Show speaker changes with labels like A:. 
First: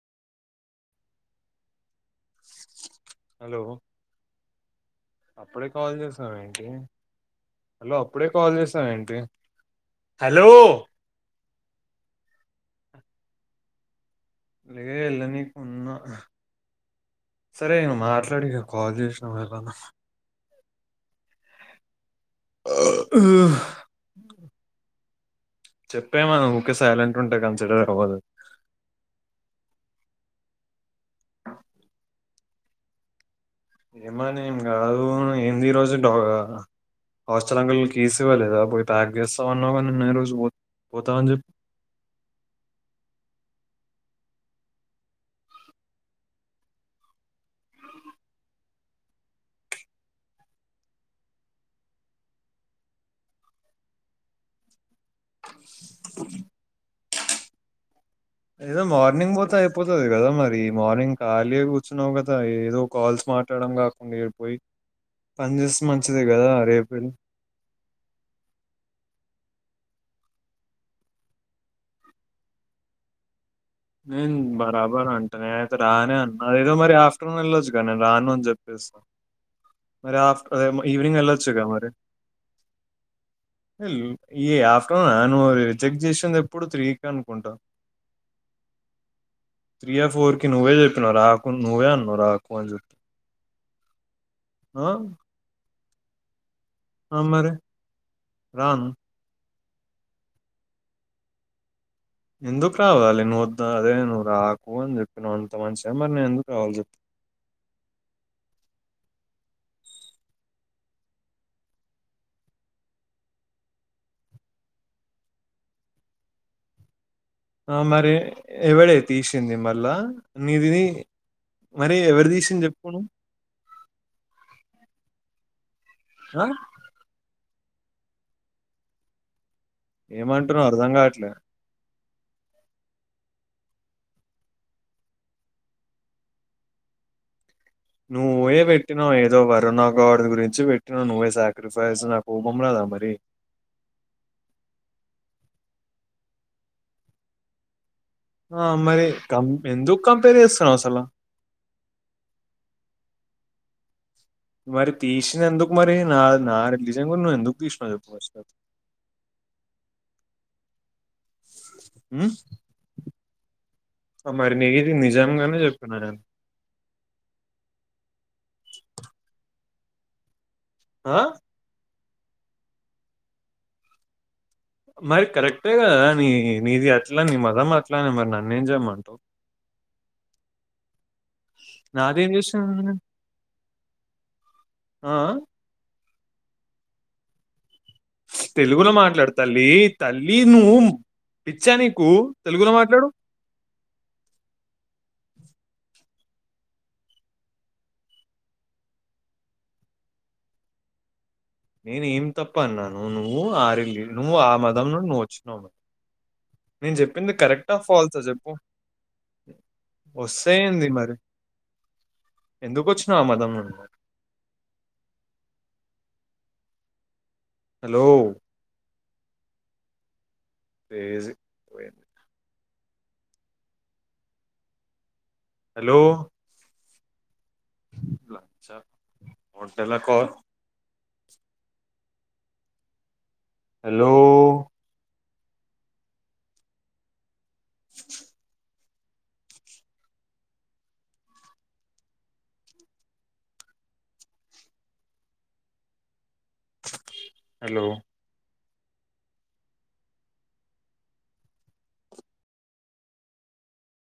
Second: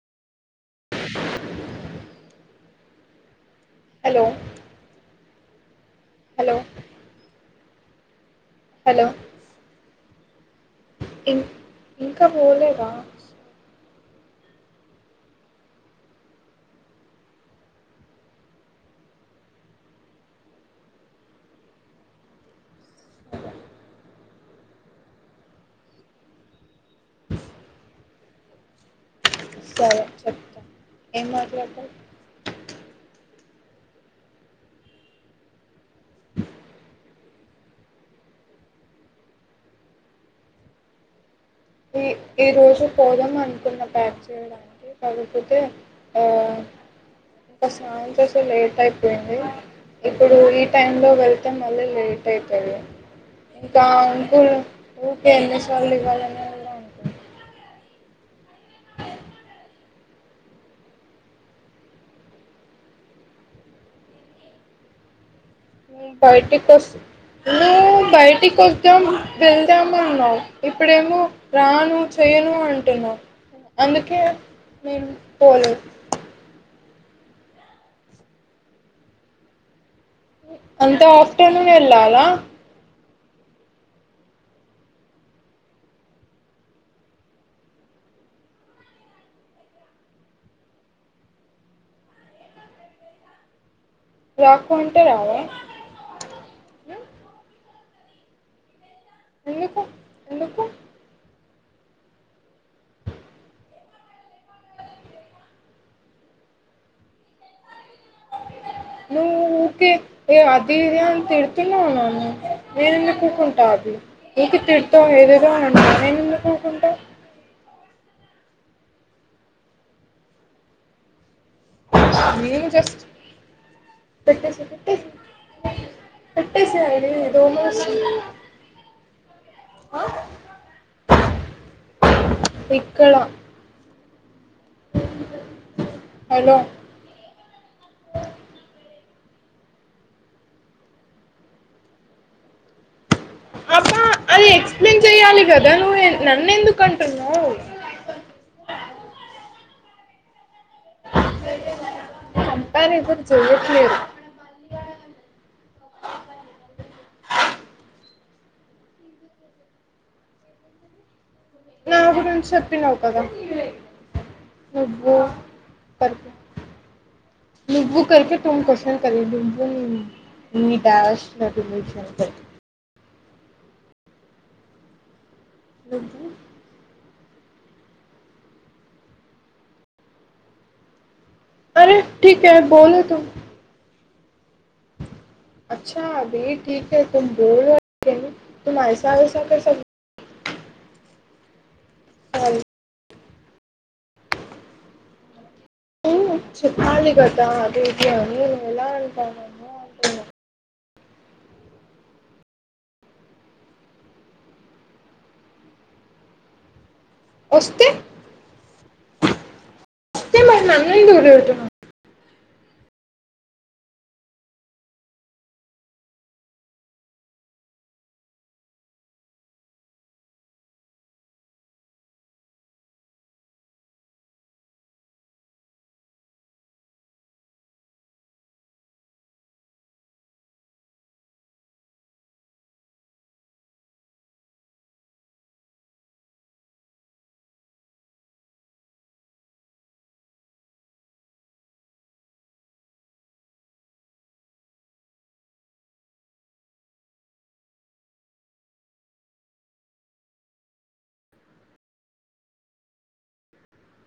A: Hello
B: hello
A: అప్పుడ call చేసామ
B: hello
A: ఏంటి హలో ఇప్పుడే కాల్ చేసామ ఏంటి హలో
B: ఇ ఇంకా పోలే పాస్
A: లే ఎళ్ళనికే ఉన్నా సరే నే మాట్లాడిన కాల్ చేసినా ఏదన్నా ఆ ఆ చెప్పేమన్న ఊకే సైలెంట్ ఉంటే కన్సిడర్ అవ్వదు
B: సరే చెప్త ఏం మాట్లడుతవ్
A: ఏమని ఏం కాదు, ఏంది ఈ రోజు హాస్టల్ అంకుల్ కీస్ ఇవ్వలేదా పోయి ప్యాక్ చేస్తా అన్నావ్ కదా, నిన్న ఈ రోజు పోయి పోతా అని చెప్పి
B: ఈ ఈ రోజు పోదాం అనుకున్న ప్యాక్ చేయడానికి, కాకపోతే ఆ ఇంక స్నానం చేస్తే లేట్ అయిపోయింది. ఇప్పుడు ఈ టైమ్ లో వెళ్తే మళ్ళీ లేట్ అయితది. ఇంకా అంక ఊకే ఎన్నిసార్లు ఇవ్వాలని కూడా అంటుండు
A: ఏదో మార్నింగ్ పోతే అయిపోతది కదా మరీ, మార్నింగ్ ఖాళీ కూర్చున్నావు కదా. ఏదో కాల్స్ మాట్లాడడం కాకుండ పోయి పని చే
B: బయటికోస్ బయటి స్తం వెళ్దాం అన్నావు, ఇప్పుడేమో రాను చేయను అంటున్నావు. అందుకే
A: నేను
B: నేను
A: బరాబర్ అంట నే ఐతే
B: పోలేదు
A: రానే అన్నా ఎందుకు మరీ ఆ ఫ్టర్నూన్ వెళ్ళొచ్చు గా రాను అని చెప్పేస్త మరి ఆఫ్
B: అంత
A: ఈవినింగ్ ఎళ్ళొచ్చు గా
B: ఆఫ్టర్నూన్
A: మరి
B: వెళ్ళాలా
A: వెళ్ళు ఈ ఆఫ్టర్నూనా నువ్వు రిజెక్ట్ చేసింది ఎప్పుడు త్రీకీ అనుకుంటా త్రీయా, ఫోర్ కి నువ్వే చెప్పినవ్ రాకు నువ్వే అన్నావు రాకు అని చెప్పి.
B: రాకుంటే రావ
A: ఆ మరీ రాను
B: ఎందుకు ఎందుకు
A: ఎందుకు రావాలి నువ్వు వద్ అదే నువ్వు రాకు అని చెప్పినవు అంత మంచిగా, మరి నేను ఎందుకు రావాలి చెప్పు
B: నువ్వు ఊకే ఏ అది ఇది అని తిడుతూనే ఉన్నావు, నేను ఎందుకు ఊకుంటా అది. ఊకే తిడుతవ్ ఏదేదో అంటావ్ నేను ఎందుకు ఊకుంటా.
A: మరి ఎవడే తీసింది మళ్ళా నీది తియి
B: నేను జస్ట్ పెట్టేసాక ఇఫ
A: ఆ!
B: పెట్టేశాడే దొంగ ఆ?
A: ఏమంటున్నవు అర్ధం కావట్లే
B: ఇక్కడ హలో
A: నువ్వే పెట్టినావు ఏదో వరుణ గాడిది గురించి పెట్టినావు నువ్వే సాక్రిఫైస్ నా కోపం రాదా మరి
B: అబ్బా అది ఎక్స్ప్లెయిన్ చెయ్యాలి కదా నువ్వు, నన్ను ఎందుకు అంటున్నావు.
A: ఆ మరి కం ఎందుకు కంపేర్ చేస్
B: కంపారిజన్ చేయ ట్లేదు
A: మరి తీసింది ఎందుకు మరి నా నా రిలీజన్ గురించి నువ్వు ఎందుకు తీసినవ్ చెప్పు ఫస్ట్
B: నా
A: ఉమ్?
B: గురించి చెప్పినావు కదా
A: ఆ, మరి నీది
B: నువ్వు
A: నిజంగానే చెప్పినా నేను
B: కర్పు నువ్వు [unintelligible] నీ
A: ఆ?
B: డ్యాష్ [unintelligible] క్
A: మరి కరెక్ట్ బేగా న నీది అట్ల నీ మదమ్ం అట్లనే మరి నన్నేం చేయమంటూ
B: అరే
A: నాదేం
B: ఠకే
A: చేసాను నేను?
B: బోలు తూ
A: ఆ
B: అభ క తమ్ బో
A: తెలుగులో మాట్లాడతల్లి తల్లి లీ ను పిచ్చాని కు తెలుగులో మాట్లాడు
B: ఖళ కట్టా అది ఇది అనిలా అ
A: నేను ఏం తప్ప అన్నాను నువ్వు ఆ రల్లి నువ్వు ఆ మదం నుండి నువ్వు వచ్చినావు మ నేను చెప్పింది కరెక్టా
B: వస్తే
A: ఫాల్సా చెప్పు
B: వస్తే మరి
A: వస్తేంది
B: నన్ను
A: మరి
B: ఎందుకు తిడుతున్నావ్
A: ఎందుకుచ్చన్నా అమా తమ హలో తజ పోంది హలో చ హోటెలాకు హలో హలో